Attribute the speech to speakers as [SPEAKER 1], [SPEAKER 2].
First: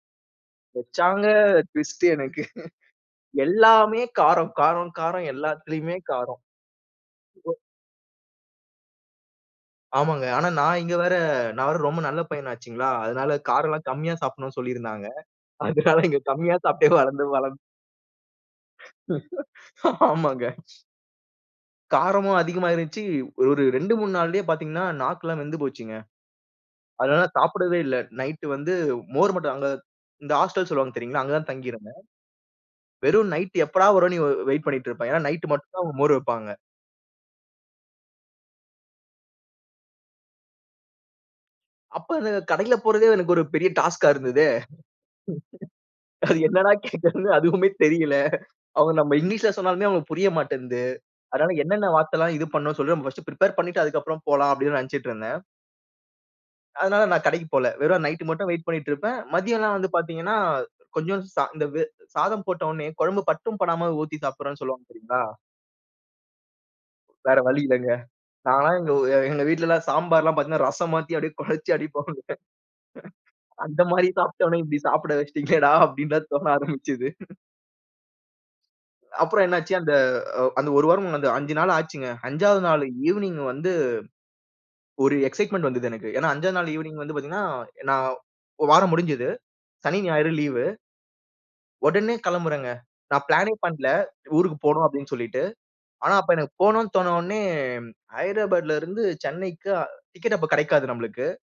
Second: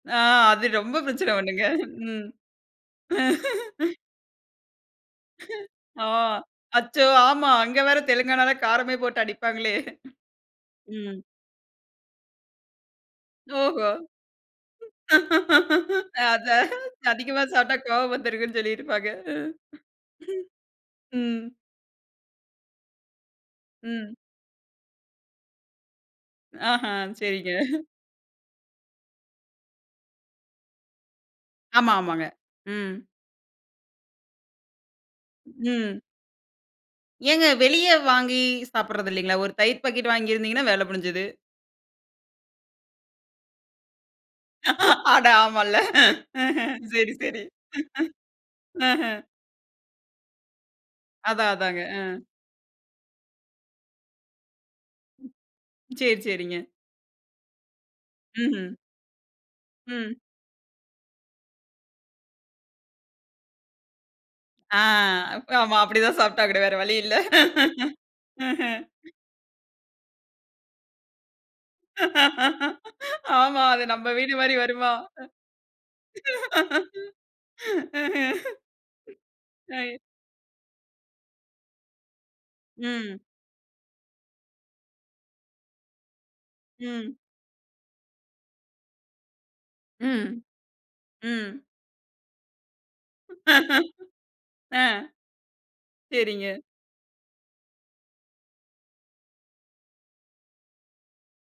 [SPEAKER 1] ஆ அது ரொம்ப
[SPEAKER 2] வெச்சாங்க
[SPEAKER 1] பிரச்சன பண்ணுங்க.
[SPEAKER 2] டிவிஸ்டு
[SPEAKER 1] ம்.
[SPEAKER 2] எனக்கு. எல்லாமே காரம், காரம், காரம் எல்லாத்துலயுமே
[SPEAKER 1] ஆ
[SPEAKER 2] காரம்.
[SPEAKER 1] அச்சோ. ஆமா. அங்க வேற தெலுங்கானால காரமே போட்டு அடிப்பாங்களே.
[SPEAKER 2] ஆமாங்க. ஆனா நான் இங்க வர
[SPEAKER 1] ம்.
[SPEAKER 2] நான் வேற ரொம்ப நல்ல பையனாச்சுங்களா, அதனால காரம் எல்லா
[SPEAKER 1] ஓஹோ!
[SPEAKER 2] கம்மியா சாப்டணும்னு சொல்லி இருந்தாங்க. அதனால இங்க கம்மியா
[SPEAKER 1] அதான்,
[SPEAKER 2] சாப்ட்டே வளர்ந்து,
[SPEAKER 1] அதிகமா
[SPEAKER 2] வளர்ந்து
[SPEAKER 1] சாப்ட்டா கோவம் வந்துருங்கன்னு சொல்லிட்டுருப்பாங்க. அ,
[SPEAKER 2] ஆமாங்க.
[SPEAKER 1] ஹிம். ம்.
[SPEAKER 2] காரமும் அதிகமா இருந்துச்சு. ஒரு 2, 3
[SPEAKER 1] ம்.
[SPEAKER 2] நாள்லயே பாத்தீங்கன்னா, நாக்கு எல்லாம் வெந்து போச்சுங்க.
[SPEAKER 1] ஆஹ.
[SPEAKER 2] அதனால
[SPEAKER 1] செரிங்க.
[SPEAKER 2] சாப்பிடவே இல்ல. நைட்டு வந்து மோர் மட்டும்தான். அங்க இந்த ஆஸ்டல் சொல்லுவாங்க தெரியுங்களா? அங்க தான் தங்கி
[SPEAKER 1] ஆமா,
[SPEAKER 2] இருந்தேன்.
[SPEAKER 1] ஆமாங்க. ம்.
[SPEAKER 2] வெறும் நைட்டு எப்படா வரும்னு, இவ வெய்ட் பண்ணிட்டு இருப்பேன். ஏன்னா நைய்ட் மட்டும்தான் அவங்க
[SPEAKER 1] ம்.
[SPEAKER 2] மோர் வெப்பாங்க.
[SPEAKER 1] ஏங்க வெளிய வாங்கி சாப்பிடறதில்லீங்களா? ஒரு தயிர் பாக்கட் வாங்கி இருந்தீங்கன்னா வேல முடிஞ்சுது.
[SPEAKER 2] அப்ப அந்தக் கடைல போறதே எனக்கு ஒரு பெரிய டாஸ்கா இருந்ததே.
[SPEAKER 1] அட ஆமால்ல.
[SPEAKER 2] என்னடா
[SPEAKER 1] ம்ஹ்ம் சரி,
[SPEAKER 2] கேக்குறது
[SPEAKER 1] சரி.
[SPEAKER 2] அதுவுமே தெரியல. அவங்க
[SPEAKER 1] அஹ.
[SPEAKER 2] நம்ம இங்கிலிஷ்ல சொன்னாலுமே அவங்களுக்கு புரிய மாட்டேன்து.
[SPEAKER 1] அதான்,
[SPEAKER 2] அதனால
[SPEAKER 1] அதாங்க.
[SPEAKER 2] என்னென்ன
[SPEAKER 1] அ.
[SPEAKER 2] வார்த்தலாம் இது பண்ணணுனு சொல்லுங்க, நான் பஸ்டு பிரிப்பேர் பண்ணிட்டு அதுக்கப்புறம் போலாம் அப்டின்னு நெனச்சுட்டு இருந்தேன்.
[SPEAKER 1] செர் செரிங்க.
[SPEAKER 2] அதனால நான் கடைக்குப் போல. வெறும் நைட்டு மட்டும் வெய்ட்
[SPEAKER 1] ம்ஹ்ம்.
[SPEAKER 2] பண்ணிட்டு இருப்பேன். மதியம்லாம் வந்து
[SPEAKER 1] ம்.
[SPEAKER 2] பாத்தீங்கன்னா, கொஞ்சோ சா இந்த வெ சாதம் போட்டவுடனே கொழம்பு பட்டும் படமா, ஊத்தி சாப்ட்றனு
[SPEAKER 1] ஆ,
[SPEAKER 2] சொல்லுவங்க தெரியுங்களா?
[SPEAKER 1] அப் ஆமா, அப்டிதான் சாப்டாகணும் வேற வழி இல்ல.
[SPEAKER 2] வேற வழி இல்லங்க.
[SPEAKER 1] அஹ்ம்.
[SPEAKER 2] நான்லாம் எங்க வு எங்க வீட்டுலாம் சாம்பார்ல பாத்தீங்கன்னா, ரசம் மாத்தி அப்டியே கொழச்சி அடிப்போங்க.
[SPEAKER 1] ஆமா.
[SPEAKER 2] அந்த
[SPEAKER 1] அது
[SPEAKER 2] மாரி
[SPEAKER 1] நம்ம வீடு மாரி
[SPEAKER 2] சாப்ட்டவனா இப்டி
[SPEAKER 1] வருமா?
[SPEAKER 2] சாப்பிட வெச்சுட்டீங்களேடா. அப்டின்னுதான் தோண ஆரம்பிச்சது.
[SPEAKER 1] ம்ஹ்ம்.
[SPEAKER 2] அப்புறம் என்ன ஆச்சு அந்த,
[SPEAKER 1] ஐயே.
[SPEAKER 2] அ அந்த 1 வாரமும் அந்த 5 நாள் ஆச்சுங்க. 5வது நாள்
[SPEAKER 1] ம்.
[SPEAKER 2] ஈவினிங் வந்து. ஒரு எக்சைட்மன்ட் வந்துது எனக்கு. ஏன்னா 5வது நாள் வந்து
[SPEAKER 1] ம்.
[SPEAKER 2] பாத்தீங்கன்னா நான் 1 வாரம் முடிஞ்சுது. சனி, ஞாயிறு
[SPEAKER 1] ம்.
[SPEAKER 2] லீவு.
[SPEAKER 1] ம்.
[SPEAKER 2] ஒடனே கெளம்புரங்க. நான் பிளனே பண்ல ஊருக்கு போணு
[SPEAKER 1] அ.
[SPEAKER 2] அப்டின்னு சொல்லிட்டு. ஆனா, அப்ப
[SPEAKER 1] செரிங்க.
[SPEAKER 2] எனக்கு போணும்னு தோண்ண உடனே ஹ்ய்டுராபாடுல இருந்து, சென்னைக்கு டிக்கட்டு அப்ப கெடைக்காது நம்மளுக்கு.